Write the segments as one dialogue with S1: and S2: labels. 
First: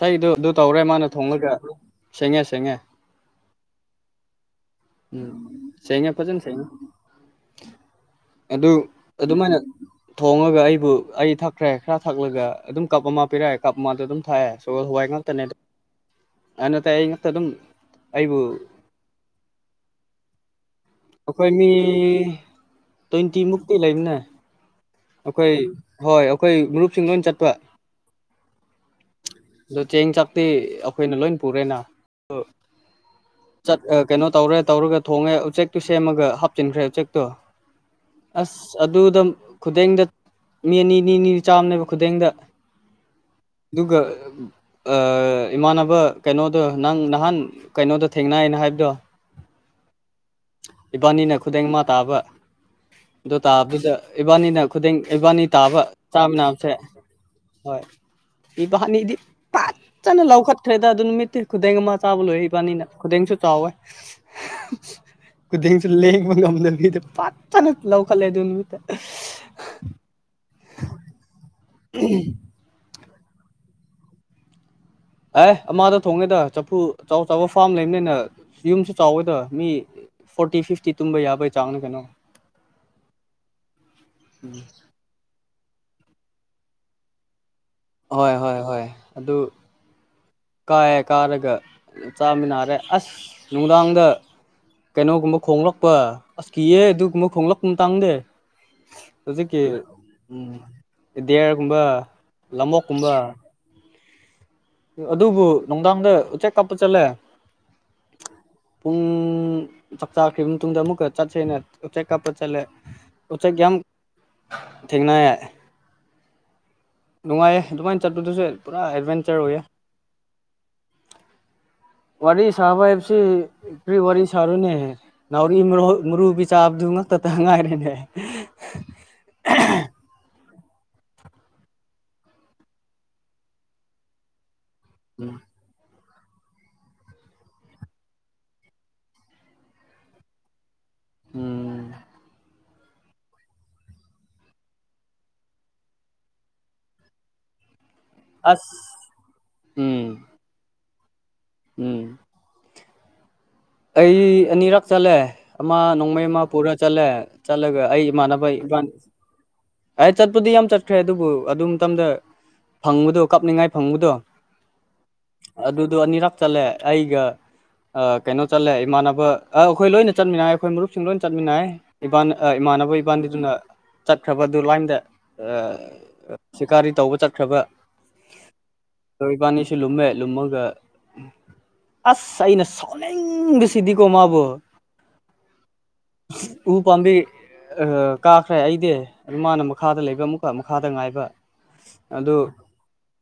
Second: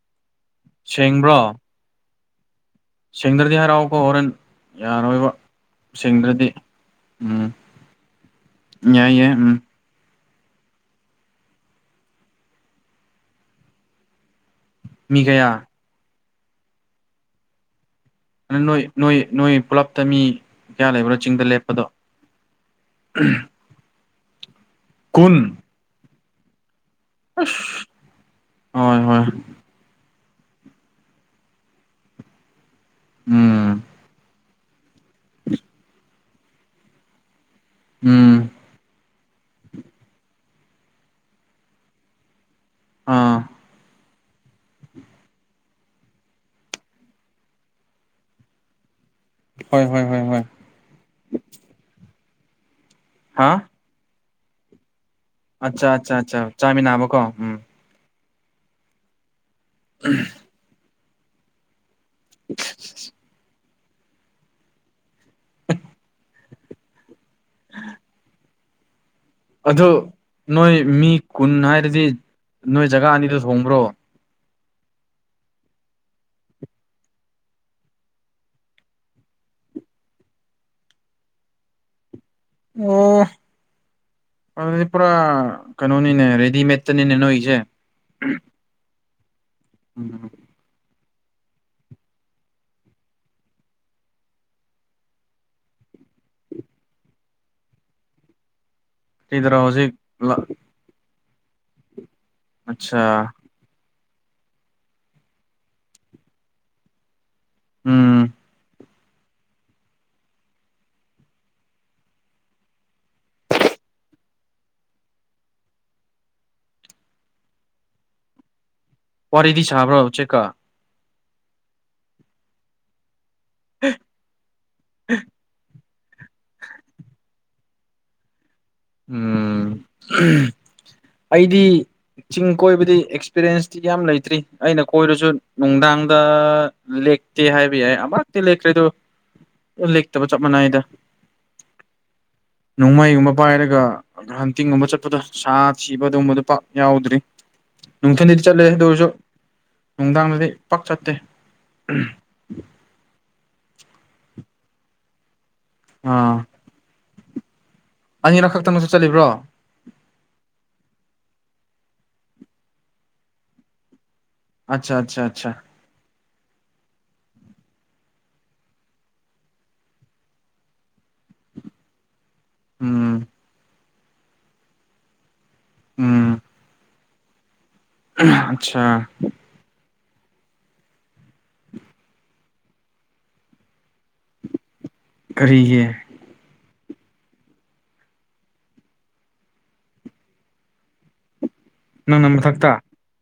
S1: ꯁꯗꯨ ꯑꯗꯨ ꯇꯧꯔꯦ ꯃꯥꯅ ꯊꯣꯡꯂꯒ ꯁꯦꯡꯉꯦ ꯁꯦꯡꯉꯦ
S2: ꯁꯦꯡꯗꯔꯗꯍ ꯔꯥꯎ ꯀ ꯑꯣꯔꯦꯟ
S1: ꯎꯝ ꯁꯉ ꯐꯖꯅ ꯁꯉ
S2: ꯎꯝ
S1: ꯑꯗꯨ
S2: ꯌꯥꯏ ꯌꯥꯏ
S1: ꯑꯗꯨꯃꯥꯏꯅ
S2: ꯎꯝ
S1: ꯊꯣꯡꯉꯒ ꯑꯩꯕꯨ ꯑꯩ ꯊꯛꯈ꯭ꯔꯦ ꯈꯔ ꯊꯛꯂꯒ ꯑꯗꯨꯝ ꯀꯞ ꯑꯃ ꯄꯤꯔꯛꯑꯦ ꯀꯞ ꯑꯃꯗꯣ ꯑꯗꯨꯝ ꯊꯥꯛꯑꯦ ꯍ
S2: ꯃꯤ
S1: ꯉꯥꯛꯇꯅꯦ
S2: ꯀꯌꯥ
S1: ꯑ ꯑꯩ ꯉꯥꯛꯛꯇ ꯑꯗꯨꯝ ꯑꯩꯕꯨ
S2: ꯅꯣꯏ ꯅꯣꯏ ꯄꯨꯂꯞꯇ ꯃꯤ ꯀꯌꯥ ꯂꯩꯕ꯭ꯔꯣ ꯆꯤꯡꯗ
S1: ꯑꯩꯈꯣꯏ ꯃꯤ
S2: ꯂꯦꯞꯄꯗꯣ
S1: ꯇ꯭ꯋꯦꯟꯇꯤ ꯃꯨꯛꯇꯤ ꯂꯩꯕꯅꯦ ꯑꯩꯈꯣꯏ ꯍꯣꯏ ꯑꯩꯈꯣꯏ꯭ꯔꯨꯞ ꯆꯤꯡꯗꯣꯏ ꯆꯠꯄ
S2: ꯍꯣꯏ ꯍꯣꯏ
S1: ꯑꯗꯣ ꯆꯦꯡ ꯆꯄ ꯇꯤ ꯑꯩꯈꯣꯏꯅ ꯂꯣꯏ ꯄꯨꯔꯦꯅ
S2: ꯎꯝ
S1: ꯀꯩꯅꯣ ꯇꯧꯔꯦ ꯇꯧꯔꯒ ꯊꯣꯡꯉꯦ ꯎꯆꯦꯛꯇꯣ ꯁꯦꯝꯃꯒ ꯍꯥꯞꯆꯤꯟꯈ꯭ꯔꯦ ꯎꯆꯦꯛꯇꯣ
S2: ꯎꯝ
S1: ꯑꯁ ꯑꯗꯨꯗ ꯈꯨꯗꯦꯡꯗ ꯃꯤ ꯑꯅꯤ ꯅꯤ ꯅꯤꯅꯤ ꯆꯥꯝꯅꯦꯕ ꯈꯨꯗꯦꯡꯗ
S2: ꯑꯥ
S1: ꯑꯗꯨꯒ ꯏꯃꯥꯟꯅꯕ ꯀꯩꯅꯣꯗꯣ ꯅꯪ ꯅꯍꯥꯟ ꯀꯩꯅꯣꯗ ꯊꯦꯡꯅꯏꯅ ꯍꯥꯏꯕꯗꯣ
S2: ꯍꯣꯏ ꯍꯣꯏ ꯍꯣꯏ ꯍꯣꯏ
S1: ꯏꯕꯥꯅꯤꯅ ꯈꯨꯗꯡ ꯃꯥ ꯇꯥꯕ ꯑꯗꯨꯣ
S2: ꯍꯥ
S1: ꯇꯥꯗ ꯏꯕꯥꯅꯤꯅ ꯈꯨꯗꯤꯡ ꯏꯕꯥꯅꯤ ꯇꯥꯕ
S2: ꯑꯠꯆꯥ ꯑꯠꯆꯥ
S1: ꯆꯥ
S2: ꯑꯠꯆꯥ
S1: ꯃꯌꯥꯝꯁꯦ
S2: ꯆꯥꯃꯤꯟꯅꯕꯀꯣ ꯎꯝ
S1: ꯍꯣꯏ ꯏꯕꯥꯅꯤꯗꯤ ꯐꯖꯅ ꯂꯧꯈꯠꯈ꯭ꯔꯦꯗ ꯑꯗꯨ ꯅꯨꯃꯤꯠꯇꯇꯩ ꯈꯨꯗꯡ ꯑꯃ ꯆꯥꯕ ꯂꯣꯏꯔꯕꯅꯤꯅ ꯈꯨꯗꯡꯁꯨ ꯆꯥꯎꯋꯦ ꯈꯨꯗꯡꯁꯨ ꯂꯦꯡꯕ ꯉꯝꯗ ꯃꯤꯗꯤ ꯐ ꯐꯅ ꯂꯧꯈꯠꯂꯦ ꯑꯗꯨ ꯃꯤ
S2: ꯑꯗꯨꯗꯤ ꯅꯣꯏ ꯖꯒꯥ ꯑꯅꯤꯗꯨ ꯁꯣꯡꯕ꯭ꯔꯣ
S1: ꯑꯦ ꯑꯃꯥꯗ ꯊꯣꯡꯉꯦꯗ ꯆꯐꯨ ꯑꯆ ꯑ ꯆꯥꯎꯕ ꯐꯥꯔꯝ ꯂꯩꯕꯅꯤꯅ ꯌꯨꯝꯁꯨ ꯆꯥꯎꯋꯦꯗ ꯃꯤ ꯐꯣꯔꯇꯤ ꯐꯤꯐꯇꯤ ꯇꯨꯝꯕ ꯌꯥꯕꯩ ꯆꯥꯡꯅ ꯀꯩꯅꯣ
S2: ꯑꯣ ꯑꯗꯨꯗꯤ ꯏ ꯄꯨ꯭ꯔ ꯀꯩꯅꯣꯅꯤꯅꯦ ꯔꯦꯗꯤꯃꯦꯗꯇꯅꯤꯅꯦꯅꯣꯏꯁꯦ
S1: ꯍꯣꯏ ꯍꯣꯏ ꯍꯣꯏ ꯑꯗꯨ
S2: ꯎꯝ
S1: ꯀꯥꯏꯑꯦ ꯀꯥꯔꯒ ꯆꯥꯃꯤꯟꯅꯔꯦ ꯑꯁ ꯅꯨꯡꯗꯥꯡꯗ ꯀꯩꯅꯣꯒꯨꯝꯕ ꯈꯣꯡꯂꯛꯄ ꯑꯁ ꯀꯤꯌꯦ ꯑꯗꯨꯒꯨꯝꯕ ꯈꯣꯡꯂꯛꯄ ꯇꯥꯡꯗꯦ
S2: ꯀꯩꯗꯔꯥ
S1: ꯍꯧꯖꯤꯛꯀꯤ
S2: ꯍꯧꯖꯤꯛ ꯂ
S1: ꯎ ꯗꯌꯥꯔꯒꯨꯝꯕ
S2: ꯑꯠꯆꯥ
S1: ꯂꯕꯣꯛꯀꯨꯝꯕ ꯑꯗꯨꯕꯨ ꯅꯨꯡꯗꯥꯡꯗ ꯎꯆꯦꯛ ꯀꯥꯞꯄ ꯆꯠꯂꯦ
S2: ꯎꯝ
S1: ꯄꯨꯡ ꯆꯥꯛ ꯆꯥꯈ꯭ ꯃꯇꯨꯡꯗ ꯑꯃꯨꯛꯀ ꯆꯠꯁꯦꯅ ꯎꯆꯦꯛ ꯀꯥꯞꯄ ꯆꯠꯂꯦ ꯎꯆꯦꯛ ꯌꯥꯝ ꯊꯦꯡꯅ ꯅꯨꯡꯉꯥꯏꯌꯦ ꯑꯗꯨꯃꯥꯏꯅ ꯆꯠꯄꯗꯨꯁꯨ ꯄꯨꯔꯥ ꯑꯦꯠꯚꯦꯟꯆꯔ ꯑꯣꯏꯌꯦ
S2: ꯋꯥꯔꯤꯗꯤ ꯁꯥꯕ꯭ꯔꯣ ꯎꯆꯦꯛꯀ
S1: ꯋꯥꯔꯤ ꯁꯥꯍꯕ ꯍꯥꯏꯞꯕꯁꯤ ꯔꯤ ꯋꯥꯔꯤ ꯁꯔꯨꯅꯦꯦ ꯅꯥꯎꯔꯤ ꯃꯔ ꯃꯔꯨꯕꯤ ꯆꯥꯕꯗꯨ ꯉꯛꯇꯇ ꯉꯥꯏꯔꯦꯅꯦ [inaudible]
S2: ꯎꯝ ꯑꯩꯗꯤ ꯆꯤꯡ ꯀꯣꯏꯕꯗꯤ ꯑꯦꯛꯁꯄꯤꯔꯦꯟꯁꯇꯤ ꯌꯥꯝ ꯂꯩꯇ꯭ꯔꯤ ꯑꯩꯅ ꯀꯣꯏꯔꯁꯨ ꯅꯨꯡꯗꯥꯡ ꯂꯦꯛꯇꯦ ꯍꯥꯏꯕ ꯌꯥꯏ ꯑꯃꯛꯇꯤ ꯂꯦꯛꯈ꯭ꯔꯦ ꯑꯗꯨ ꯂꯦꯛꯇꯕ ꯆꯞ ꯃꯥꯟꯅꯩꯗ
S1: ꯎꯝ
S2: ꯅꯣꯡꯃꯥꯏꯃ ꯄꯥꯏꯔꯒ ꯍꯟꯇꯤꯡꯒꯨꯝꯕ ꯆꯠꯄꯗ ꯁꯥ ꯊꯤꯕ ꯑꯗꯨꯒꯨꯝꯕꯗꯨ ꯄꯥꯛ ꯌꯥꯎꯗ꯭ꯔꯤ ꯅꯨꯡꯊꯤꯤꯟꯗꯗꯤ ꯆꯠꯂꯦ
S1: ꯑꯁ
S2: ꯑꯗꯨ ꯑꯣꯏꯔꯁꯨ
S1: ꯎꯝ
S2: ꯅꯨꯡꯗꯥꯡꯗꯗꯤ ꯄꯥꯛ ꯆꯠꯇꯦ
S1: ꯎꯝ ꯑꯩ ꯑꯅꯤꯔꯛ ꯆꯠꯂꯦ ꯑꯃ ꯅꯣꯡꯃꯩ
S2: ꯑꯥ
S1: ꯑꯃ ꯄꯨꯔ ꯆꯠꯂꯦ ꯆꯠꯂꯒ ꯑꯩ ꯏꯃꯥꯟꯅꯕ
S2: ꯑꯅꯤꯔꯛ ꯈꯛꯇꯪꯁꯨ ꯆꯠꯂꯤꯕ꯭ꯔꯣ
S1: ꯑꯩ ꯆꯠꯄꯗꯤ ꯌꯥꯝ ꯆꯠꯈ꯭ꯔꯦ ꯑꯗꯨꯕꯨ ꯑꯗꯨ ꯃꯇꯝꯗ ꯐꯪꯕꯗꯣ ꯀꯞꯅꯤꯡꯉꯥꯏ ꯐꯪꯕꯗꯣ
S2: ꯑꯆꯥ ꯑꯠꯆꯥ ꯑꯆꯥ
S1: ꯑꯗꯨꯗꯣ ꯑꯅꯤꯔꯛ ꯆꯠꯂꯦ ꯑꯩꯒ ꯀꯩꯅꯣ ꯆꯠꯂꯦ ꯏꯃꯥꯟꯅꯕ ꯑꯩꯈꯣꯏ ꯂꯣꯏꯅ ꯆꯠꯃꯤꯟꯅꯥꯏ ꯑꯩꯈꯣꯏ ꯃꯔꯨꯞ ꯁꯨꯝ ꯂꯣꯏ ꯆꯠꯃꯤꯟꯅꯩ ꯏꯕꯥ ꯏꯃꯥꯟꯅꯕ
S2: ꯎꯝ
S1: ꯏꯕꯥꯅꯤꯗꯨꯅ ꯆꯠꯈ꯭ꯔꯕ ꯑꯗꯨ ꯂꯥꯏꯟꯗ ꯁꯀꯥꯔꯤ ꯇꯧꯕ ꯆꯠꯈ꯭ꯔꯕ
S2: ꯑꯆꯥ
S1: ꯑꯗꯣ ꯏꯕꯥꯅꯤꯁꯨ ꯂꯨꯝꯃꯦ ꯂꯨꯝꯃꯒ ꯑꯁ ꯑꯩꯅ ꯁꯥꯎꯅꯤꯡ ꯁꯤꯗꯤ ꯀꯃꯕ
S2: ꯀꯔꯤꯒꯤ
S1: ꯎ ꯄꯥꯝꯕꯤ ꯀꯥꯈ꯭ꯔꯦ ꯑꯩꯗꯤ ꯑꯗꯨ ꯃꯥꯅ ꯃꯈꯥꯗ ꯂꯩꯕ ꯑꯃꯨꯛꯀ ꯃꯈꯥꯗ ꯉꯥꯏꯕ
S2: ꯅꯪꯅ
S1: ꯑꯗꯨ
S2: ꯃꯊꯛꯇ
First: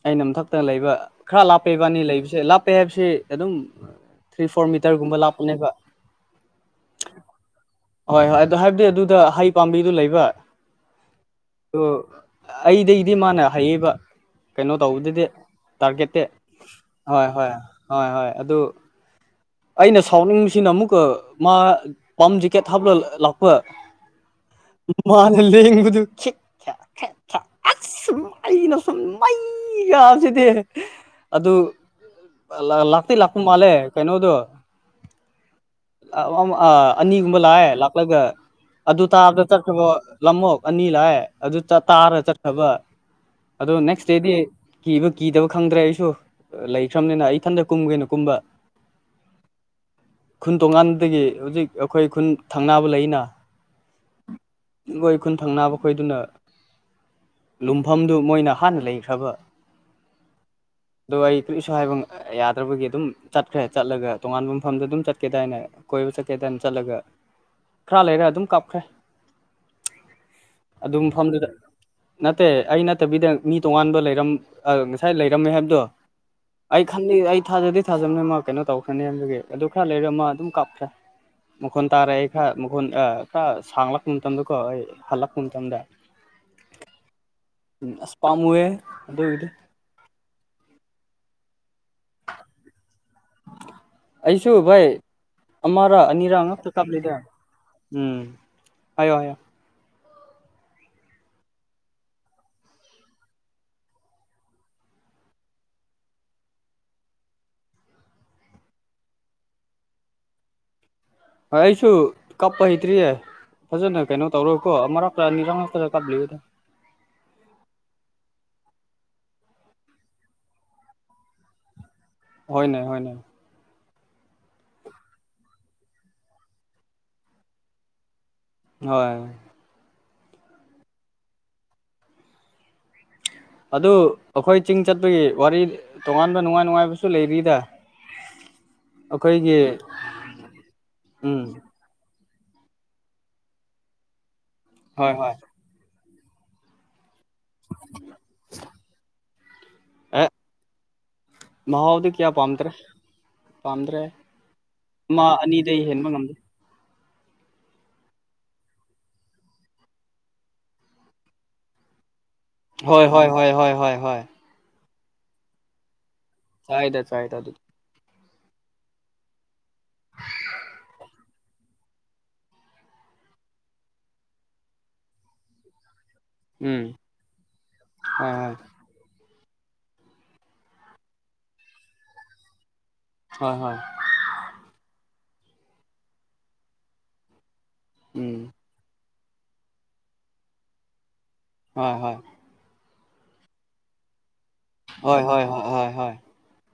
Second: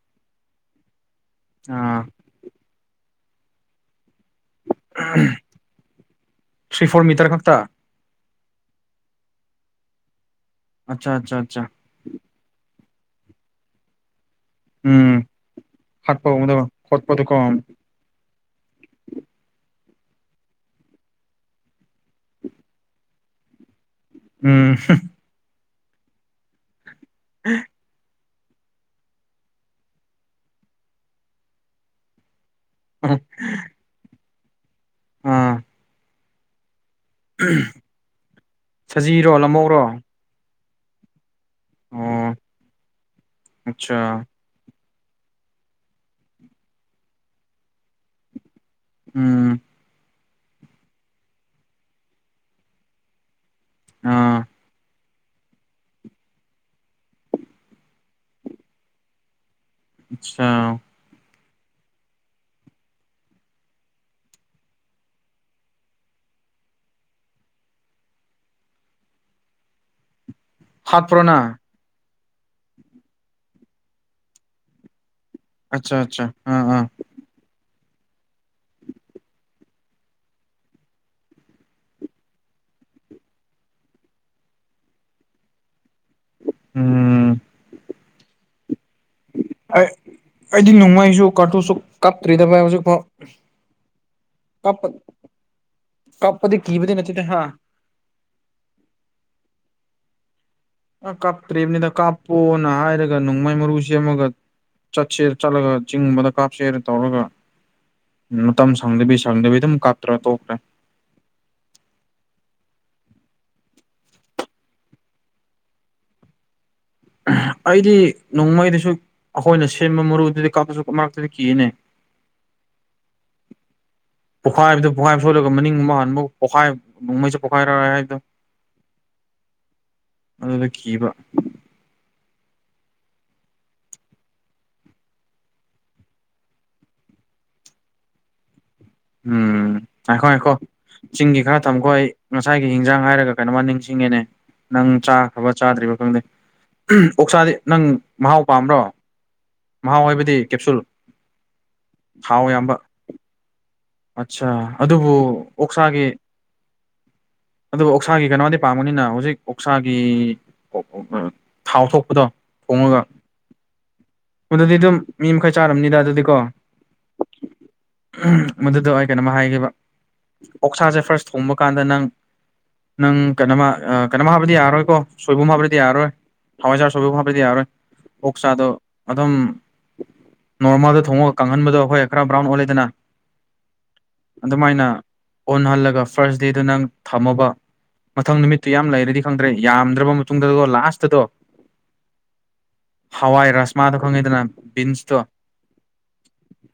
S1: ꯑꯩꯅ ꯃꯊꯛꯇ ꯂꯩꯕ ꯈꯔ ꯂꯥꯞꯄꯩꯕꯥꯅꯤ ꯂꯩꯕꯁꯦ ꯂꯥꯞ ꯄꯦ ꯍꯥꯏꯞꯁꯦ ꯑꯗꯨꯝ ꯊ꯭ꯔꯤ ꯐꯣꯔ ꯃꯤꯇꯔꯒꯨꯝꯕ ꯂꯥꯛꯄꯅꯦꯕ
S2: ꯊ꯭ꯔꯤ ꯐꯣꯔ ꯃꯤꯇꯔ ꯈꯛꯇ
S1: ꯍꯣꯏ ꯍꯣꯏ ꯑꯗꯣ ꯍꯥꯏꯕꯗꯤ ꯑꯗꯨꯗ ꯍꯩ ꯄꯥꯝꯕꯤꯗꯨ ꯂꯩꯕ
S2: ꯑꯆꯥ ꯑꯆꯥ ꯑꯆꯥ
S1: ꯑꯩꯗꯒꯤꯩꯗꯤ ꯃꯥꯅ ꯍꯥꯏꯩꯌꯦꯕ ꯀꯩꯅꯣ
S2: ꯎꯝ
S1: ꯇꯧꯕꯗꯨꯗꯤ ꯇꯥꯔꯒꯦꯠꯇꯤ
S2: ꯍꯥꯠꯄꯒꯨꯝꯕꯗꯣ
S1: ꯍꯣꯏ
S2: ꯈꯣꯠꯄꯗꯣꯀꯣ
S1: ꯍꯣꯏ ꯍꯣꯏ ꯍꯣꯏ ꯑꯗꯨ ꯑꯩꯅ ꯁꯥꯎꯅꯤꯡꯕꯁꯤꯅ ꯑꯃꯨꯛꯀ ꯃꯥ ꯄꯝ ꯖꯦꯀꯦꯠ ꯍꯥꯞꯂ ꯂꯥꯛꯄ
S2: ꯎꯝ
S1: ꯃꯥꯅ ꯂꯩ ꯌꯦꯗꯨ
S2: ꯎ
S1: ꯁꯨꯝ ꯑꯩꯅ ꯁꯨꯝ ꯃꯩꯒꯁꯤꯗ ꯑꯗꯨ ꯂꯥꯛꯇ ꯂꯥꯛꯄ ꯃꯥꯜꯂꯦ ꯀꯩꯅꯣꯗꯣ
S2: ꯑꯥ
S1: ꯑꯅꯤꯒꯨꯝꯕ ꯂꯥꯛꯑꯦ ꯂꯥꯛꯂꯒ ꯑꯗꯨ
S2: ꯁꯖꯤꯔꯣ
S1: ꯇꯥꯕꯗ
S2: ꯂꯝꯍꯧꯔꯣ
S1: ꯆꯠꯈꯕ ꯂꯝꯃꯣꯛ ꯑꯅꯤ ꯂꯥꯛꯑ ꯑꯗꯨ ꯇꯥꯔ
S2: ꯑꯣ
S1: ꯆꯠꯈ꯭ꯔꯕ ꯑꯗ
S2: ꯑꯠꯆꯥ
S1: ꯅꯦꯛꯁ ꯗꯦꯗꯤ ꯀꯤꯕ ꯀꯤꯗꯕ ꯈꯪꯗ꯭ꯔꯦ ꯑꯩꯁꯨ ꯂꯩꯈ꯭ꯔꯕꯅꯤꯅ ꯑꯩ ꯏꯊꯟꯇ ꯀꯨꯝꯒꯦꯅꯣ ꯀꯨꯝꯕ
S2: ꯎꯝ
S1: ꯈꯨꯟ ꯇꯣꯉꯥꯟꯕꯗꯒꯤ ꯍꯧꯖꯤꯛ ꯑꯩꯈꯣꯏ ꯈꯨꯟ ꯊꯪꯅꯕ ꯂꯩꯅ
S2: ꯑꯥ
S1: ꯒꯣꯏ ꯈꯨꯟ ꯊꯪꯅꯕ ꯈꯣꯏꯗꯨꯅ ꯂꯨꯝꯐꯝꯗꯨ ꯃꯣꯏꯅ ꯍꯥꯟꯅ ꯂꯩꯈ꯭ꯔꯕ
S2: ꯑꯆꯥ
S1: ꯀꯁꯨ ꯍꯥꯏꯕ ꯌꯥꯗ꯭ꯔꯕꯒꯤ ꯑꯗꯨꯝ ꯆꯠꯈ꯭ꯔꯦ ꯆꯠꯂꯒ ꯇꯣꯉꯥꯟꯕ ꯃꯐꯝꯗ ꯑꯗꯨꯝ ꯆꯠꯀꯦꯗꯥꯏꯅ ꯀꯣꯏꯕ ꯆꯠꯀꯦꯗꯥꯏꯅ ꯆꯠꯂꯒ ꯈꯔ ꯂꯩꯔꯦ ꯑꯗꯨꯝ ꯀꯥꯞꯈ꯭ꯔꯦ ꯑꯗꯨ
S2: ꯍꯥꯠꯄ꯭ꯔꯣ
S1: ꯃꯐꯝꯗꯨꯗ
S2: ꯅꯪ
S1: ꯅꯠꯇꯦ ꯑꯩ ꯅꯠꯇꯕꯤꯗ ꯃꯤ ꯇꯣꯉꯥꯟꯕ ꯂꯩꯔꯝ ꯉꯁꯥꯏ ꯉꯥꯏ ꯂꯩꯔꯝꯃꯦ ꯍꯥꯏꯕꯗꯣ
S2: ꯑꯠꯆꯥ ꯑꯠꯆꯥ ꯑꯥ
S1: ꯑꯩ
S2: ꯑꯥ
S1: ꯈꯗ ꯑꯩ ꯊꯥꯖꯗꯦ ꯁꯥꯥꯖꯕꯅꯦ ꯃꯥ ꯀꯩꯅꯣ ꯇꯧꯈ꯭ꯔꯅꯤꯒꯤ ꯑꯗꯨ ꯈꯔ ꯂꯩꯔ ꯃꯥ ꯑꯗꯨꯝ ꯀꯥꯞꯈ꯭ꯔꯦ ꯃꯈꯣꯟ ꯇꯥꯔꯛ ꯑꯩ ꯈꯔ ꯃꯈꯣꯟ ꯈꯔ ꯁꯥꯡꯂꯛꯄ ꯃꯇꯝꯗ ꯀꯣ ꯑꯩ ꯍꯜꯂꯛꯄ ꯃꯇꯝꯗ
S2: ꯎꯝ
S1: ꯎ ꯑꯁꯄꯥꯥꯝꯨꯦ ꯑꯗꯨ ꯑꯣꯏꯗꯤ
S2: ꯀꯨꯁꯨ ꯀꯞꯇ꯭ꯔꯤꯗ ꯍꯧꯖꯤꯛ ꯐ
S1: ꯑꯩꯁꯨ ꯚꯥꯏ ꯑꯃꯔꯥ ꯑꯅꯤꯔꯥ
S2: ꯀꯥꯞꯄꯗꯤ
S1: ꯉꯥꯛꯇ
S2: ꯀꯤꯕꯗꯤ
S1: ꯀꯥꯞꯂꯤꯗ
S2: ꯅꯠꯇꯦꯗ ꯍꯥ
S1: ꯎꯝ ꯍꯥꯏꯣ ꯍꯥꯏꯣ
S2: ꯑ ꯀꯥꯞꯇ꯭ꯔꯤꯕꯅꯤꯗ ꯀꯥꯞꯄꯣꯅ ꯍꯥꯏꯔꯒ ꯅꯣꯡꯃꯥꯏ ꯃꯔꯨ ꯁꯦꯝꯃꯒ ꯆꯠꯁꯦꯔ ꯆꯠꯂꯒ ꯆꯤꯡꯒꯨꯝꯕꯗ ꯀꯥꯞꯁꯦꯔ ꯇꯧꯔꯒ ꯃꯇꯝ ꯁꯪꯗꯕꯤ ꯁꯪꯗꯕꯤ ꯑꯗꯨꯝ ꯀꯠꯇ꯭ꯔꯥ ꯇꯣꯛꯈ꯭ꯔꯦ
S1: ꯑꯩꯁꯨ ꯀꯞꯄ ꯍꯇ꯭ꯔꯤꯌꯦ ꯐꯖꯅ ꯀꯩꯅꯣ ꯇꯧꯔꯣꯏꯀꯣ ꯃꯔꯛꯛꯇ ꯑꯅꯤꯔꯛ ꯃꯔꯛꯇꯗ ꯀꯞꯂꯤꯗ
S2: ꯑꯩꯗꯤ ꯅꯣꯡꯃꯩꯗꯁꯨ ꯑꯩꯈꯣꯏꯅ ꯁꯦꯝꯕ ꯃꯔꯨꯗꯨꯗꯤ ꯀꯥꯞꯇꯁꯨ ꯃꯔꯛꯇꯨꯗꯤ ꯀꯤꯅꯦ
S1: ꯍꯣꯏꯅꯦ ꯍꯣꯏꯅꯦ
S2: ꯄꯣꯈꯥꯏꯕꯗꯨꯣ ꯄꯣꯈꯥꯏꯕ ꯁꯣꯠꯂꯒ ꯃꯅꯤꯡ ꯑꯃꯨ ꯍꯥꯟꯕꯕ ꯄꯣꯛꯈꯥꯏ ꯅꯣꯡꯃꯩꯁ ꯄꯣꯈꯥꯏꯔꯛꯦ ꯍꯥꯏꯕꯗꯣ
S1: ꯍꯣꯏ
S2: ꯑꯗꯨꯗ ꯀꯤꯕ
S1: ꯑꯗꯨ ꯑꯩꯈꯣꯏ ꯆꯤꯡ ꯆꯠꯄꯒꯤ ꯋꯥꯔꯤ ꯇꯣꯉꯥꯟꯕ ꯅꯨꯡꯉꯥꯏ ꯅꯨꯡꯉꯥꯏꯕꯁꯨ ꯂꯩꯔꯤꯗ [unintelligible] ꯑꯩꯈꯣꯏꯒꯤ
S2: ꯎꯝ ꯉꯥꯏꯈꯣ ꯉꯥꯏꯈꯣ ꯆꯤꯡꯒꯤ
S1: ꯎꯝ
S2: ꯈꯔ ꯊꯝꯈꯣ ꯑꯩ ꯉꯁꯥꯏꯒꯤ ꯍꯤꯟꯖꯥꯡ ꯍꯥꯏꯔꯒ ꯀꯩꯅꯣꯃ ꯅꯤꯡꯁꯤꯡꯉꯦꯅꯦ ꯅꯪ
S1: ꯍꯣꯏ ꯍꯣꯏ
S2: ꯆꯥꯈ꯭ꯔꯕ ꯆꯥꯗ꯭ꯔꯤꯕ ꯈꯪꯗꯦ ꯑꯣꯛꯁꯥꯗꯤ ꯅꯪ ꯃꯍꯥꯎ ꯄꯥꯝꯕ꯭ꯔꯣ ꯃꯍꯥꯎ
S1: ꯑꯦ
S2: ꯍꯥꯏꯕꯗꯤ ꯀꯦꯞꯁꯨꯜ
S1: ꯃꯍꯥꯎꯗꯤ ꯀꯌꯥ
S2: ꯍꯥꯎ
S1: ꯄꯥꯝꯗ꯭ꯔꯦ
S2: ꯑꯌꯥꯝꯕ
S1: ꯄꯥꯝꯗ꯭ꯔꯦ
S2: ꯑꯠꯆꯥ ꯑꯗꯨꯕꯨ
S1: ꯑꯃ ꯑꯅꯤꯗꯩ
S2: ꯑꯣꯛꯁꯥꯒꯤ
S1: ꯍꯦꯟꯕ ꯉꯝꯗꯦ [inaudible]
S2: ꯑꯗꯨꯕꯨ ꯑꯣꯛꯁꯥꯒꯤ ꯀꯩꯅꯣꯗꯤ ꯄꯥꯝꯝꯕꯅꯤꯅ ꯍꯧꯖꯤꯛ ꯑꯣꯛꯁꯥꯒꯤ ꯊꯥꯎ ꯊꯣꯛꯄꯗꯣ ꯊꯣꯡꯉꯒ
S1: ꯍꯣꯏ ꯍꯣꯏ ꯍꯣꯏ ꯍꯣꯏ ꯍꯣꯏ ꯍꯣꯏ
S2: ꯑꯗꯨꯗꯤ ꯑꯗꯨꯝ ꯃꯤ ꯃꯈꯥꯏ ꯆꯥꯔꯝꯅꯤꯗ ꯑꯗꯨꯗꯤ
S1: ꯆꯥꯏꯗ ꯆꯥꯏ ꯇ ꯑꯗꯨ
S2: ꯃꯗꯨꯗ ꯑꯩ ꯀꯩꯅꯣꯃ ꯍꯥꯏꯈꯤꯕ ꯑꯣꯛꯁꯥꯁꯦ ꯐꯥꯔꯁ ꯊꯣꯡꯕ ꯀꯥꯟꯗ ꯅꯪ ꯅꯪ ꯀꯩꯅꯣꯃ ꯀꯩꯅꯣꯝ ꯍꯥꯞꯕꯗꯤ ꯌꯥꯔꯔꯣꯏꯀꯣ ꯁꯣꯏꯕꯨꯝ ꯍꯥꯞꯕꯗꯤ ꯌꯥꯔꯔꯣꯏ
S1: ꯎꯝ
S2: ꯍꯋꯥꯏꯖꯥꯔ ꯁꯣꯏꯕꯤ ꯍꯥꯏꯕꯗꯤ ꯌꯥꯔꯣꯏ
S1: ꯍꯣꯏ
S2: ꯑꯣꯛ
S1: ꯍꯣꯏ
S2: ꯆꯥꯗꯣ ꯑꯗꯨꯝ ꯅꯣꯔꯃꯜꯗ ꯊꯣꯡꯉꯒ ꯀꯥꯡꯍꯟꯕꯗꯣ ꯍꯣꯏ ꯈꯔ ꯕ꯭ꯔꯥꯎꯟ ꯑꯣꯜꯂꯦꯗꯅ
S1: ꯍꯣꯏ ꯍꯣꯏ
S2: ꯑꯗꯨꯃꯥꯏꯅ ꯑꯣꯟꯍꯜꯂꯒ ꯐꯥꯔꯁ ꯗꯦꯗꯨ ꯅꯪ ꯊꯝꯃꯕ ꯃꯊꯪ
S1: ꯎꯝ
S2: ꯅꯨꯃꯤꯠꯇꯨ ꯌꯥꯝ ꯂꯩꯔꯗꯤ ꯈꯪꯗ꯭ꯔꯦ ꯌꯥꯝꯗ꯭ꯔꯕ ꯃꯇꯨꯡꯗ ꯂꯥꯁꯇꯗꯣ
S1: ꯍꯣꯏ ꯍꯣꯏ
S2: ꯍꯋꯥ ꯔꯁꯃꯥꯗ ꯈꯪꯗꯅ ꯕꯤꯟꯁ ꯇꯣ
S1: ꯍꯣꯏ ꯍꯣꯏ ꯍꯣꯏ ꯍꯣꯏ ꯍꯣꯏ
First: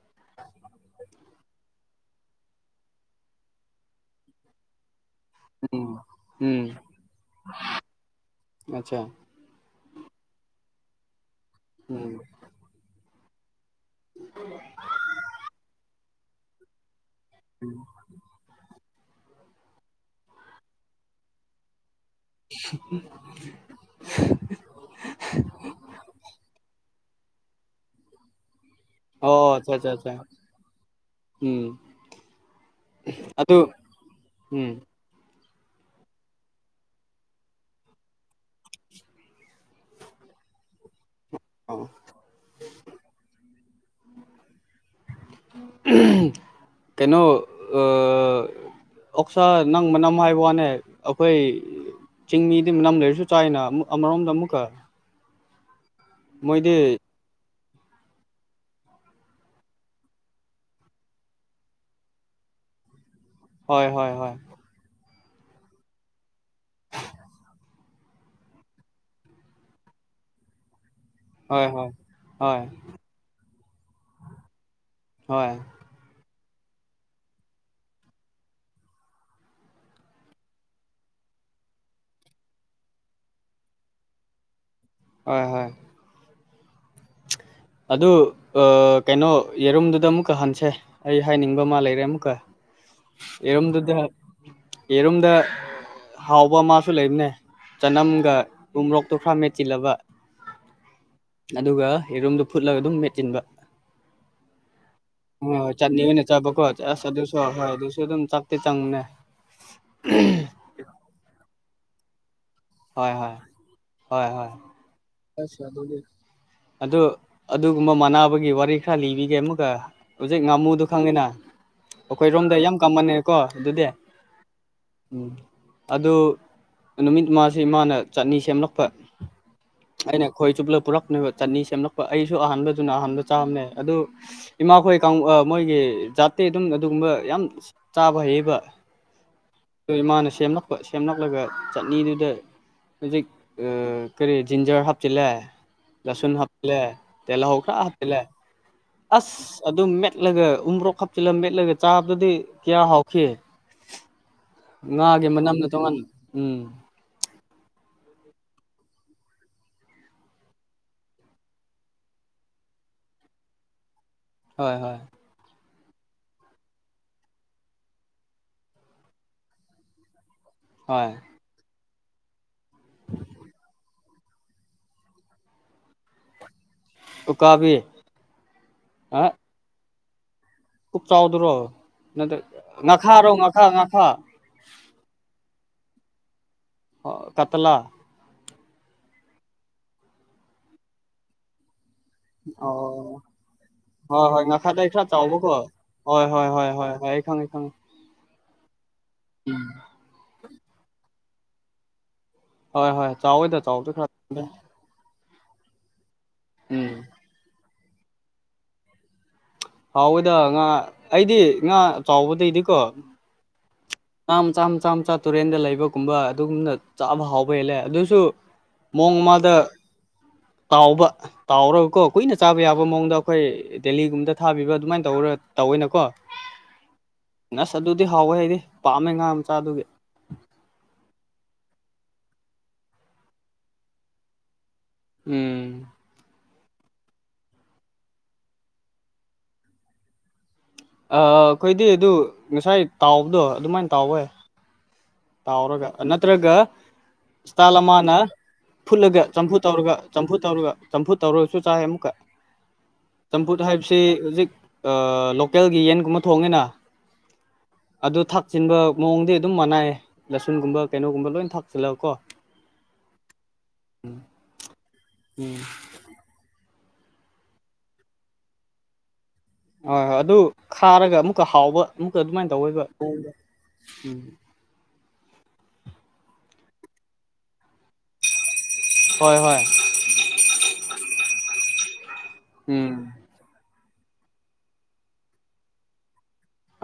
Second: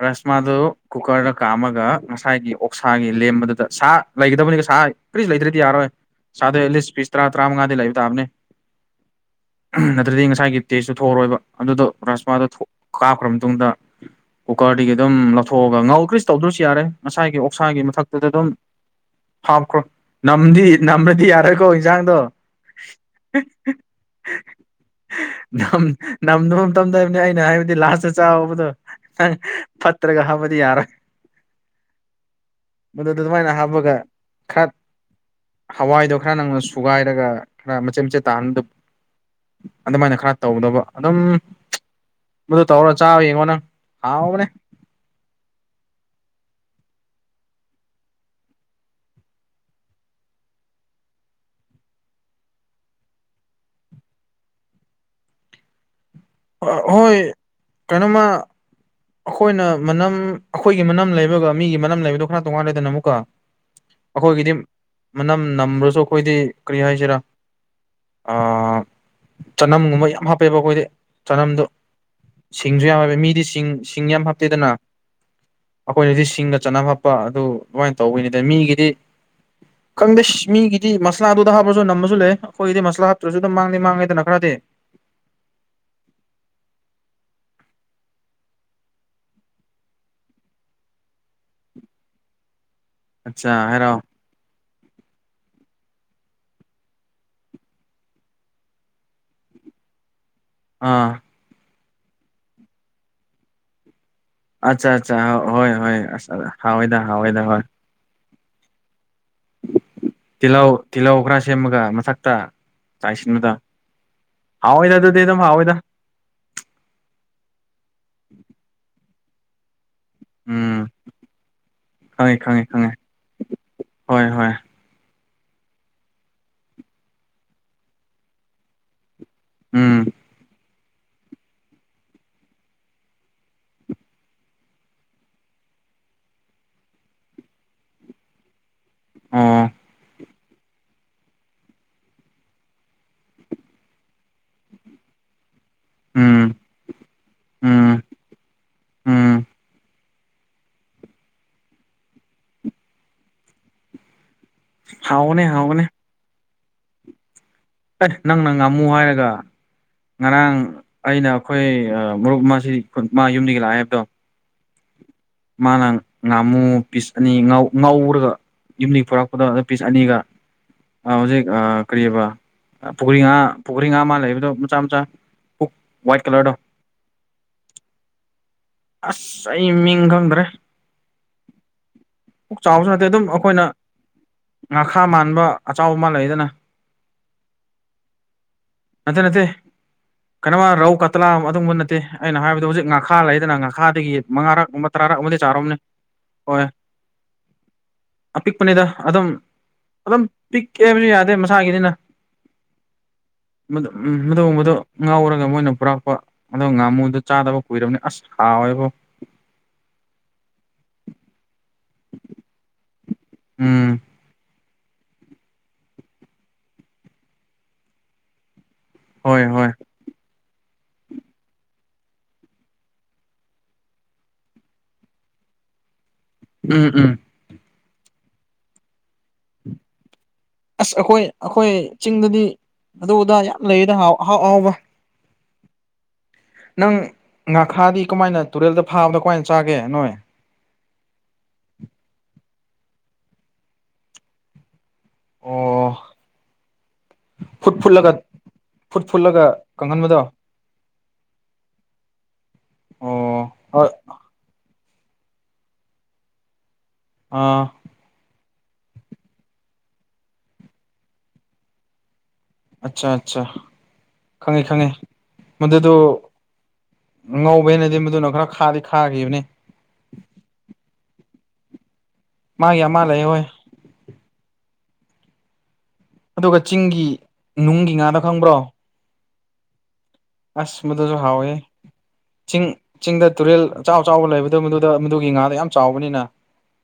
S2: ꯔꯁꯃꯥꯗꯨꯣ ꯀꯨꯀꯔꯗ ꯀ ꯀꯥ ꯑꯃꯒ ꯉꯁꯥꯏꯒꯤ ꯑꯣꯛꯁꯥꯒꯤ ꯂꯦꯝꯕꯗꯨꯗ ꯁꯥ ꯂꯩꯒꯗꯕꯅꯤꯒ ꯁꯥ ꯀꯔꯤꯁꯨ ꯂꯩꯗ꯭ꯔꯗꯤ ꯌꯥꯔꯣꯏ
S1: ꯎꯝ ꯎꯝ
S2: ꯁꯥꯗ ꯂꯤꯁ ꯄꯤꯁ ꯇꯔꯥ ꯇꯔꯥꯃꯉꯥꯗꯤ ꯂꯩꯕ ꯇꯥꯕꯅꯦ
S1: ꯑꯆꯥ
S2: ꯅꯠꯇ꯭ꯔꯗꯤ ꯉꯁꯥꯏꯒꯤ ꯇꯦꯁꯁꯨꯨ ꯊ ꯊꯣꯛꯔꯣꯏꯕ ꯑꯗꯨꯗꯣ
S1: ꯎꯝ
S2: ꯔꯁꯃꯥꯗꯨꯣ ꯀꯥꯞꯈ꯭ꯔ ꯃꯇꯨꯡꯗ ꯀꯨꯀꯔꯗꯒꯤ ꯑꯗꯨꯝ ꯂꯧꯊꯣꯛꯑꯒ ꯉꯥꯎꯗ꯭ꯔꯤꯁ ꯇꯧꯗ꯭ꯔꯁꯨ ꯌꯥꯔꯦ ꯉꯁꯥꯏꯒꯤ ꯑꯣꯛꯁꯥꯒꯤ ꯃꯊꯛꯇꯨꯗ ꯑꯗꯨꯝ ꯍꯥꯞꯈ꯭ꯔꯣ ꯅꯝꯗꯤ ꯅꯝꯃꯗꯤ ꯌꯥꯔꯀ ꯖꯥꯡꯗ ꯅꯝꯗꯨꯐꯝ ꯇꯝꯗꯕꯅꯤ ꯑꯩꯅ ꯍꯥꯏꯕꯗꯤ ꯂꯥꯁꯇ ꯆꯥꯎꯕꯗꯣ
S1: ꯑꯣ ꯑꯆꯥ ꯑꯆꯥ ꯑꯆꯥ
S2: ꯄꯠꯇ꯭ꯔꯒ ꯍꯥꯥꯕꯗꯤ ꯌꯥꯔ
S1: ꯎꯝ
S2: ꯃꯗꯨꯗ ꯑꯗꯨꯃꯥꯏꯅ
S1: ꯑꯗꯨ
S2: ꯍꯥꯞꯄꯒ
S1: ꯎꯝ
S2: ꯈꯠ ꯍꯋꯥꯏꯗꯣ ꯈꯔ ꯅꯪꯅ ꯁꯨꯒꯥꯏꯔꯒ ꯈꯔ ꯃꯆꯦꯠ ꯃꯆꯦꯠ ꯇꯥꯍꯟꯗꯕ ꯑꯗꯨꯃꯥꯏꯅ ꯈꯔ ꯇꯧꯗꯕ ꯑꯗꯨꯝ
S1: ꯑꯣ
S2: ꯃꯗꯨ ꯇꯧꯔ ꯆꯥꯕ ꯌꯦꯡꯉꯣ ꯅꯪ ꯍꯥꯎꯕꯅꯦ
S1: ꯀꯩꯅꯣ ꯑ ꯑꯣꯛꯁꯥ ꯅꯪ ꯃꯅꯝ ꯍꯥꯏꯕ ꯋꯥꯅꯦ ꯑꯩꯈꯣꯏ ꯆꯤꯡꯃꯤꯗꯤ ꯃꯅꯝ ꯂꯩꯔꯁꯨ ꯆꯥꯏꯅ ꯑꯃꯨꯛ ꯑꯃꯔꯣꯝꯗ ꯑꯃꯨꯛꯀ ꯃꯣꯏꯗꯤ
S2: ꯍꯣꯏ ꯀꯩꯅꯣꯃ ꯑꯩꯈꯣꯏꯅ ꯃꯅꯝ ꯑꯩꯈꯣꯏꯒꯤ ꯃꯅꯝ ꯂꯩꯕꯒ ꯃꯤꯒꯤ ꯃꯅꯝ ꯂꯩꯕꯗꯣ ꯈꯅꯥ ꯇꯣꯡꯉꯥꯟꯅ ꯂꯩꯗꯅ ꯑꯃꯨꯛꯀ
S1: ꯍꯣꯏ ꯍꯣꯏ ꯍꯣꯏ
S2: ꯑꯩꯈꯣꯏꯒꯤꯗꯤ ꯃꯅꯝ ꯅꯝꯕ꯭ꯔꯁꯨ ꯑꯩꯈꯣꯏꯗꯤ ꯀꯔꯤ ꯍꯥꯏꯁꯤꯔꯥ ꯆꯅꯝꯒꯨꯝꯕ ꯌꯥꯝ ꯍꯥꯞꯄꯦꯕ ꯑꯩꯈꯣꯏꯗꯤ ꯆꯅꯝꯗꯣ
S1: ꯍꯣꯏ ꯍꯣꯏ ꯍꯣꯏ
S2: ꯁꯤꯡꯁꯨ ꯌꯥꯝ ꯍꯥꯏꯕꯦ ꯃꯤꯗꯤ ꯁꯤꯡ ꯁꯤꯡ ꯌꯥꯝ ꯍꯥꯞꯇꯦꯗꯅ
S1: ꯍꯣꯏ
S2: ꯑꯩꯈꯣꯏꯅꯗꯤ ꯁꯤꯡꯒ ꯆꯠꯅ ꯐꯠꯄ ꯑꯗꯨ ꯑꯗꯨꯃꯥꯏꯅ ꯇꯧꯕꯅꯤꯗ ꯃꯤꯒꯤꯗꯤ ꯈꯪꯗꯦ ꯃꯤꯒꯤꯗꯤ ꯃꯁꯂꯥꯗꯨꯗ ꯍꯥꯞꯄꯁꯨ ꯅꯝꯃꯁꯨ ꯂꯩ ꯑꯩꯈꯣꯏꯒꯤꯗꯤ ꯃꯁꯂꯥ ꯍꯥꯞꯇ꯭ꯔꯁꯨ ꯑꯗꯨꯝ ꯃꯥꯡꯗꯦ ꯃꯥꯡꯉꯦꯗꯅ ꯈꯔꯗꯤ
S1: ꯍꯣꯏ ꯍꯣꯏ ꯑꯗꯨ ꯀꯩꯅꯣ ꯌꯦꯔꯨꯝꯗꯨꯗ ꯑꯃꯨꯛꯀ ꯍꯟꯁꯦ ꯑꯩ ꯍꯥꯏꯅꯤꯡꯕ ꯑꯃ ꯂꯩꯔꯦ ꯑꯃꯨꯛꯀ
S2: ꯑꯠꯆꯥ
S1: ꯌꯦꯔꯣꯝꯗꯨꯗ
S2: ꯍꯥꯏꯔꯛꯑꯣ
S1: ꯌꯦꯔꯣꯝꯗ ꯍꯥꯎꯕ ꯑꯃꯁꯨ ꯂꯩꯕꯅꯦ ꯆꯅꯝꯒ ꯎꯨꯝꯔꯣꯛꯇꯨ ꯈꯔ ꯃꯦꯠꯆꯤꯜꯂꯕ
S2: ꯑꯥ
S1: ꯑꯗꯨꯒ ꯌꯦꯔꯨꯝꯗꯣ ꯐꯨꯠꯂꯒ ꯑꯗꯨꯝ ꯃꯦꯠꯆꯤꯟꯕ
S2: ꯑꯠꯆꯥ ꯑꯠꯆꯥ
S1: ꯍꯣꯏ ꯍꯣꯏ ꯆꯠꯅꯤ ꯑꯣꯏꯅ
S2: ꯑꯁ
S1: ꯆꯥꯕꯀꯣ
S2: ꯍꯥꯎꯋꯦꯗ
S1: ꯑꯁ ꯑꯗꯨꯁꯨ
S2: ꯍꯥꯎꯋꯦꯗ
S1: ꯍꯣꯏ ꯑꯗꯨꯁꯨ ꯑꯗꯨꯝ ꯆꯥꯛꯠꯇꯦ ꯆꯪꯅꯦ
S2: ꯇꯤꯜꯍꯧ ꯇꯤꯜꯍꯧ ꯈꯔ ꯁꯦꯝꯃꯒ ꯃꯊꯛꯇ
S1: ꯍꯣꯏ ꯍꯣꯏ
S2: ꯇꯥꯏꯁꯤꯗ
S1: ꯍꯣꯏ ꯍꯣꯏ
S2: ꯍꯥꯎꯋꯥ
S1: ꯑꯁ ꯑꯗꯨꯗꯤ ꯑꯗꯨ ꯑꯗꯨꯒꯨꯝꯕ ꯃꯅꯕꯒꯤ ꯋꯥꯔꯤ ꯈꯔ ꯂꯤꯕꯤ ꯌꯦꯃꯒ ꯍꯧꯖꯤꯛ
S2: ꯎꯝ
S1: ꯉꯥꯃꯨꯗꯨꯣ ꯈꯪꯉꯤꯅ
S2: ꯈꯪꯉꯦ
S1: ꯑꯩꯈꯣꯏꯔꯣꯝꯗ
S2: ꯈꯪꯉꯦ
S1: ꯌꯥꯝ
S2: ꯈꯪꯉꯦ
S1: ꯀꯃꯟꯅꯦꯀꯣ ꯑꯗꯨꯗꯤ
S2: ꯍꯣꯏ ꯍꯣꯏ
S1: ꯎꯝ ꯑꯗꯨ ꯅꯨꯃꯤꯠ ꯃꯥꯁꯤꯦ ꯏꯃꯥꯅ ꯆꯠꯅꯤ ꯁꯦꯝꯂꯛꯄ
S2: ꯎꯝ
S1: ꯑꯩꯅꯦ ꯈꯣꯏ ꯆꯨꯞꯂ ꯄꯨꯔꯛꯅꯦꯕ ꯆꯅꯤ ꯁꯦꯝꯂꯛꯄ ꯑꯩꯁꯨ ꯑꯍꯥꯟꯕꯗꯨꯅ ꯑꯍꯥꯟꯕ ꯆꯥꯝꯃꯦ ꯑꯗꯨ ꯏꯃꯥꯈꯣꯏ ꯃꯣꯏꯒꯤ ꯖꯥꯠꯇꯤ ꯑꯗꯨꯝ ꯑꯗꯨꯒꯨꯝꯕ ꯌꯥꯝ ꯆꯥꯕ ꯍꯩꯕ
S2: ꯑꯣ
S1: ꯑꯗꯨ ꯏꯃꯥꯅ ꯁꯦꯝꯂꯛꯄ ꯁꯦꯝꯂꯛꯂꯒ ꯆꯠꯅꯤꯗꯨꯗ ꯍꯧꯖꯤꯛ ꯀꯔꯤ ꯖꯤꯟꯖꯔ ꯍꯥꯞꯆꯤꯜꯂꯦ ꯔꯁꯨꯟ
S2: ꯎꯝ
S1: ꯍꯥꯞꯄꯤꯦ ꯇꯂ ꯍꯧ ꯈꯔ
S2: ꯎꯝ
S1: ꯍꯥꯞꯄꯤꯦ
S2: ꯎꯝ
S1: ꯑꯁ ꯑꯗꯨꯝ ꯃꯦꯠꯂꯒ ꯎꯕ꯭ꯔꯣꯛ ꯍꯥꯞꯆꯤꯜꯂꯒ ꯃꯦꯠꯂꯒ ꯆꯥꯕꯗꯗꯤ ꯀꯌꯥ ꯍꯥꯎꯈꯤ ꯉꯥꯒꯤ
S2: ꯍꯥꯎꯕꯅꯦ
S1: ꯃꯅꯝꯅ
S2: ꯍꯥꯎꯕꯅꯦ
S1: ꯇꯣꯉꯥꯟꯅ ꯎꯝ
S2: ꯑꯦ ꯅꯪ ꯅꯪ ꯉꯃꯨ ꯍꯥꯏꯔꯒ ꯉꯔꯥꯡ ꯑꯩꯅ ꯑꯩꯈꯣꯏ ꯃꯔꯨꯞꯁꯤ ꯃꯥ ꯌꯨꯝꯗꯒꯤ ꯂꯥꯛꯑꯦ ꯍꯥꯏꯕꯗꯣ
S1: ꯍꯣꯏ ꯍꯣꯏ
S2: ꯃꯥꯅ ꯉꯥꯝꯃꯨ ꯄꯤꯁ ꯑꯅꯤ ꯉ ꯉꯧꯔꯒ ꯌꯨꯝꯗꯒꯤ ꯄꯨꯣꯔꯛꯄꯗ ꯄꯤꯁ ꯑꯅꯤꯒ
S1: ꯍꯣꯏ
S2: ꯍꯧꯖꯤꯛ ꯀꯔꯤꯕ ꯄꯨꯈ꯭ꯔꯤ ꯉꯥ ꯄꯨꯈ꯭ꯔꯤ ꯉꯥ ꯃ ꯂꯩꯕꯗꯣ ꯃꯆꯥ ꯃꯆꯥ ꯄꯨꯛ ꯋꯥꯏꯠ ꯀꯂꯔꯗꯣ
S1: ꯎꯀꯥꯕꯤꯦ
S2: ꯑꯁ ꯑꯩ ꯃꯤꯡꯪꯗ꯭ꯔꯦ
S1: ꯀꯨꯞ ꯆꯥꯎꯗ꯭ꯔꯣ ꯅꯠꯇ꯭ꯔ
S2: ꯆꯥꯎꯕꯁꯨ ꯅꯠꯇꯦ
S1: ꯉꯥꯈꯥꯔꯣ
S2: ꯑꯗꯨꯝ
S1: ꯉꯥꯈꯥ
S2: ꯑꯩꯈꯣꯏꯅ
S1: ꯉꯥꯈꯥ
S2: ꯉꯥꯈꯥ ꯃꯥꯟꯕ ꯑꯆꯥꯎꯕ ꯃꯥꯜꯂꯗꯅ
S1: ꯀꯇꯂꯥ
S2: ꯅꯠꯇꯦ ꯅꯠꯇꯦ ꯀꯩꯅꯃ ꯔꯧ ꯀꯠꯇꯂꯥ ꯑꯗꯨꯒꯨꯝꯕ ꯅꯠꯇꯦ ꯑꯩꯅ ꯍꯥꯏꯕꯗ ꯍꯧꯖꯤꯛ
S1: ꯑꯣ
S2: ꯉꯥꯈꯥ ꯂꯩꯗꯅ ꯉ ꯊꯥꯗꯒꯤ
S1: ꯍꯣꯏ ꯍꯣꯏ
S2: ꯃꯉꯥꯔꯛꯕ
S1: ꯉꯥꯈꯥꯗꯩ ꯈꯔ
S2: ꯇꯔꯥꯔꯛ ꯑꯃꯗꯤ
S1: ꯆꯥꯎꯕꯀꯣ
S2: ꯆꯥꯔꯣꯝꯅꯤ
S1: ꯍꯣꯏ ꯍꯣꯏ ꯍꯣꯏ
S2: ꯍ
S1: ꯍꯣꯏ ꯍꯣꯏ ꯑꯩ ꯈꯪꯉꯦ ꯈꯪꯉꯦ
S2: ꯑꯄꯤꯛꯄꯅꯤꯗ ꯑꯗꯨꯝ
S1: ꯎꯝ
S2: ꯑꯗꯨꯝ ꯄꯤꯛꯀꯦ ꯍꯥꯏꯕꯁꯨ ꯌꯥꯗꯦ ꯃꯁꯥꯒꯤꯅꯤꯅ
S1: ꯍꯣꯏ ꯍꯣꯏ ꯆꯥꯎꯋꯦꯗ ꯆꯥꯎꯕꯗꯤ
S2: ꯎꯝ
S1: ꯈꯔ
S2: ꯃꯗꯨꯒꯨꯝꯕꯗꯣ ꯉꯥꯎꯔ ꯑꯗꯨꯒ ꯃꯣꯏꯅ ꯄꯨꯔꯛꯄ ꯑꯗꯨꯒ
S1: ꯎꯝ
S2: ꯉꯥꯃꯨꯗꯨꯣ ꯆꯥꯗꯕ ꯀꯨꯏꯔꯕꯅꯤ ꯑꯁ ꯍꯥꯎꯋꯦꯕꯣ
S1: ꯍꯥꯎꯋꯦꯗ ꯉꯥ ꯑꯩꯗꯤ ꯉꯥ ꯆꯥꯎꯕꯗꯩꯗꯤꯀꯣ
S2: ꯎꯝ
S1: ꯆꯥꯝ ꯆꯥꯝ ꯆꯥ ꯇꯨꯔꯦꯟꯗ ꯂꯩꯕꯒꯨꯝꯕ ꯑꯗꯨꯒꯨꯝꯅ ꯆꯥꯕ ꯍꯥꯎꯕ ꯍꯦꯜꯂꯦ ꯑꯗꯨꯁꯨ
S2: ꯍꯣꯏ
S1: ꯃꯣꯡꯃꯗ
S2: ꯍꯣꯏ
S1: ꯇꯥꯎꯕ ꯇꯥꯎꯔꯕꯀꯣ ꯀꯨꯏꯅ ꯆꯥꯕ ꯌꯥꯕ ꯃꯑꯣꯡꯗ ꯑꯩꯈꯣꯏ ꯗꯦꯜꯂꯤꯒꯨꯝꯕꯗ ꯊꯥꯕꯤꯕ ꯑꯗꯨꯃꯥꯏꯅ ꯇꯧꯔ ꯇꯧꯋꯏꯅꯀꯣ
S2: ꯎꯝ ꯎꯝ
S1: ꯑꯁ ꯑꯗꯨꯗꯤ ꯍꯥꯎꯋꯦ ꯑꯩꯗꯤ ꯄꯥꯝꯃꯦ ꯉꯥ ꯃꯆꯥꯗꯨꯒꯤ
S2: ꯑꯁ ꯑꯩꯈꯣꯏ ꯑꯩꯈꯣꯏ ꯆꯤꯡꯗꯗꯤ ꯑꯗꯨꯗꯥ ꯌꯥꯝ ꯂꯩꯌꯦꯗꯍꯥꯎ ꯑꯍꯥꯎ ꯑꯍꯥꯎꯕ
S1: ꯎꯝ
S2: ꯅꯪ ꯉꯥꯈꯥꯗꯤ ꯀꯃꯥꯏꯅ ꯇꯨꯔꯦꯜꯗ ꯐꯥꯕꯗ ꯀꯃꯥꯏꯅ ꯆꯥꯒꯦ ꯅꯣꯏ
S1: ꯑꯩꯈꯣꯏꯗꯤ ꯑꯗꯨ ꯉꯁꯥꯏ ꯇꯥꯎꯕꯗꯣ ꯑꯗꯨꯃꯥꯏꯅ ꯇꯥꯎꯋꯦ ꯇꯥꯎꯔꯒ
S2: ꯑꯣ
S1: ꯅꯠꯇ꯭ꯔꯒ
S2: ꯐꯨꯠ ꯐꯨꯠꯂꯒ
S1: ꯁꯊꯂꯃꯅ
S2: ꯐꯨꯠ
S1: ꯐꯨꯠꯂꯒ ꯆꯝꯐꯨ ꯇꯧꯔꯒ
S2: ꯀꯪꯍꯟꯕꯗꯣ
S1: ꯆꯝꯐꯨ ꯇꯧꯔꯒ ꯆꯝꯐꯨ ꯇꯧꯔꯒꯁꯨ ꯆꯥꯏ ꯑꯃꯨꯛꯀꯛ
S2: ꯑꯣ
S1: ꯆꯝꯐꯨꯠ
S2: ꯍꯣꯏ
S1: ꯍꯥꯏꯕꯁꯤ ꯍꯧꯖꯤꯛ ꯂꯣꯀꯦꯜꯒꯤ ꯌꯦꯟꯒꯨꯝꯕ ꯊꯣꯡꯅꯤꯅ
S2: ꯑꯥ
S1: ꯆꯤꯟꯕ ꯃꯑꯣꯡꯗꯤ ꯑꯗꯨꯝ ꯃꯅꯥꯏꯌꯦ ꯂꯁꯨꯟꯒꯨꯝꯕ ꯀꯩꯅꯣꯒꯨꯝꯕ ꯂꯣꯏꯅ ꯊꯥꯛꯆꯤꯜꯂꯒ ꯀꯣ
S2: ꯑꯠꯆꯥ ꯑꯠꯆꯥ ꯈꯪꯉꯤ ꯈꯪꯉꯤ
S1: ꯎꯝ
S2: ꯃꯗꯨꯗ ꯉꯧꯕꯩꯅꯗꯤ ꯃꯗꯨꯅ ꯈꯔ ꯈꯥꯗꯤ ꯈꯥꯈꯤꯕꯅꯤ
S1: ꯍꯣꯏ ꯍꯣꯏ ꯑꯗꯨ ꯈꯥꯔꯒ ꯑꯃꯨꯛꯀ ꯍꯥꯎꯕ ꯑꯃꯨꯛꯀ ꯑꯗꯨꯃꯥꯏꯅ
S2: ꯃꯥꯒꯤ
S1: ꯇꯧꯕꯋꯕ
S2: ꯑꯃ ꯂꯩ ꯍꯣꯏ
S1: ꯎꯝ
S2: ꯑꯗꯨꯒ ꯆꯤꯡꯒꯤ ꯅꯨꯡꯒꯤ ꯉꯥꯗꯣ ꯈꯪꯕ꯭ꯔꯣ
S1: ꯍꯣꯏ ꯍꯣꯏ
S2: ꯑꯁ ꯃꯗꯨꯁꯨ ꯍꯥꯎꯋꯦ ꯆꯤꯡ
S1: ꯎꯝ
S2: ꯆꯤꯡꯗ ꯇꯨꯔꯦꯜ ꯑꯆ ꯆꯥꯎ ꯑ ꯆꯥꯎꯕ ꯂꯩꯕꯗꯣ ꯃꯗꯨꯗ ꯃꯗꯨꯒꯤ ꯉꯥꯗ ꯌꯥꯝ ꯆꯥꯎꯕꯅꯤꯅ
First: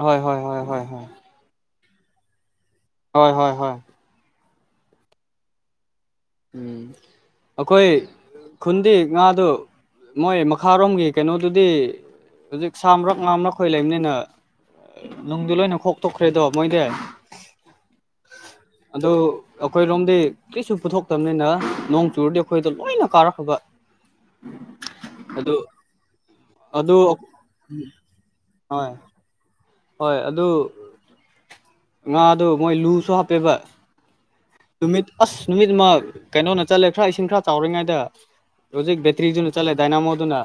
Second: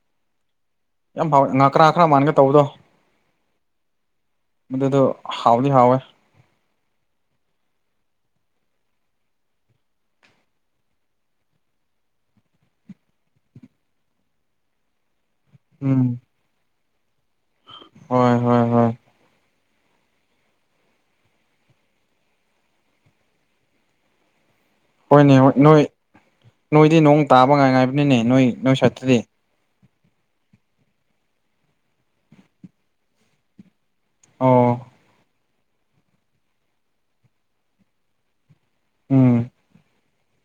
S1: ꯍꯣꯏ ꯍꯣꯏ ꯍꯣꯏ ꯍꯣꯏ ꯍ
S2: ꯀꯔ ꯈꯔ ꯃꯥꯟꯒꯦ ꯇꯧꯕꯗꯣ
S1: ꯍꯣꯏ ꯍꯣꯏ ꯍꯣꯏ
S2: ꯃꯗꯤꯗꯣ ꯍꯥꯎꯗꯤ ꯍꯥꯎꯦ
S1: ꯎꯝ ꯑꯩꯈꯣꯏ ꯈꯨꯟꯗꯤ ꯉꯥꯗꯨ ꯃꯣꯏ ꯃꯈꯥꯔꯣꯝꯒꯤ ꯀꯩꯅꯣꯗꯨꯗꯤ ꯍꯧꯖꯤꯛ ꯁꯥꯕ꯭ꯔꯛ ꯉꯥꯝꯔꯈꯣꯏ ꯂꯩꯕꯅꯤꯅ ꯅꯨꯡꯗꯤ ꯂꯣꯏꯅ
S2: ꯎꯝ
S1: ꯈꯣꯛꯇꯣꯛꯈ꯭ꯔꯦꯗꯣ ꯃꯣꯏꯗꯤ
S2: ꯍꯣꯏ ꯍꯣꯏ ꯍ
S1: ꯑꯗꯨ ꯑꯩꯈꯣꯏꯔꯣꯝꯗꯤ ꯀꯔꯤꯁꯨ ꯄꯨꯊꯣꯛꯇꯕꯅꯤꯅ ꯅꯣꯡ ꯆꯨꯔꯗꯤ ꯑꯩꯈꯣꯏꯗ ꯂꯣꯏꯅ ꯀꯥꯔꯛꯈ꯭ꯔꯕ
S2: ꯍꯣꯏꯅꯦ
S1: ꯑꯗꯨ
S2: ꯍꯣꯏ ꯅꯣꯏ
S1: ꯑꯗꯨ
S2: ꯅꯣꯏꯗꯤ ꯅꯣꯡ ꯇꯥꯕ ꯉꯥꯏ ꯉꯥꯏꯕꯅꯤꯅꯦ ꯅꯣꯏ ꯅꯣꯏ
S1: ꯍꯣꯏ
S2: ꯁꯠꯇꯗꯤ
S1: ꯍꯣꯏ ꯑꯗꯨ ꯉꯥꯗꯨ ꯃꯣꯏ ꯂꯨꯁꯨ ꯍꯥꯞꯄꯦꯕ
S2: ꯑꯣ
S1: ꯅꯨꯃꯤꯠ ꯑꯁ ꯅꯨꯃꯤꯠ ꯑꯃ ꯀꯩꯅꯣꯅ ꯆꯠꯂꯦ ꯈꯔ ꯏꯁꯤꯡ ꯈꯔ ꯆꯥꯎꯔꯤꯉꯩꯗ ꯔꯣꯖꯤꯛ
S2: ꯎꯝ
S1: ꯕꯦꯇꯔꯤꯗꯨꯅ ꯆꯂꯦ ꯗꯗꯥꯏꯅꯥꯃꯣꯗꯨꯅ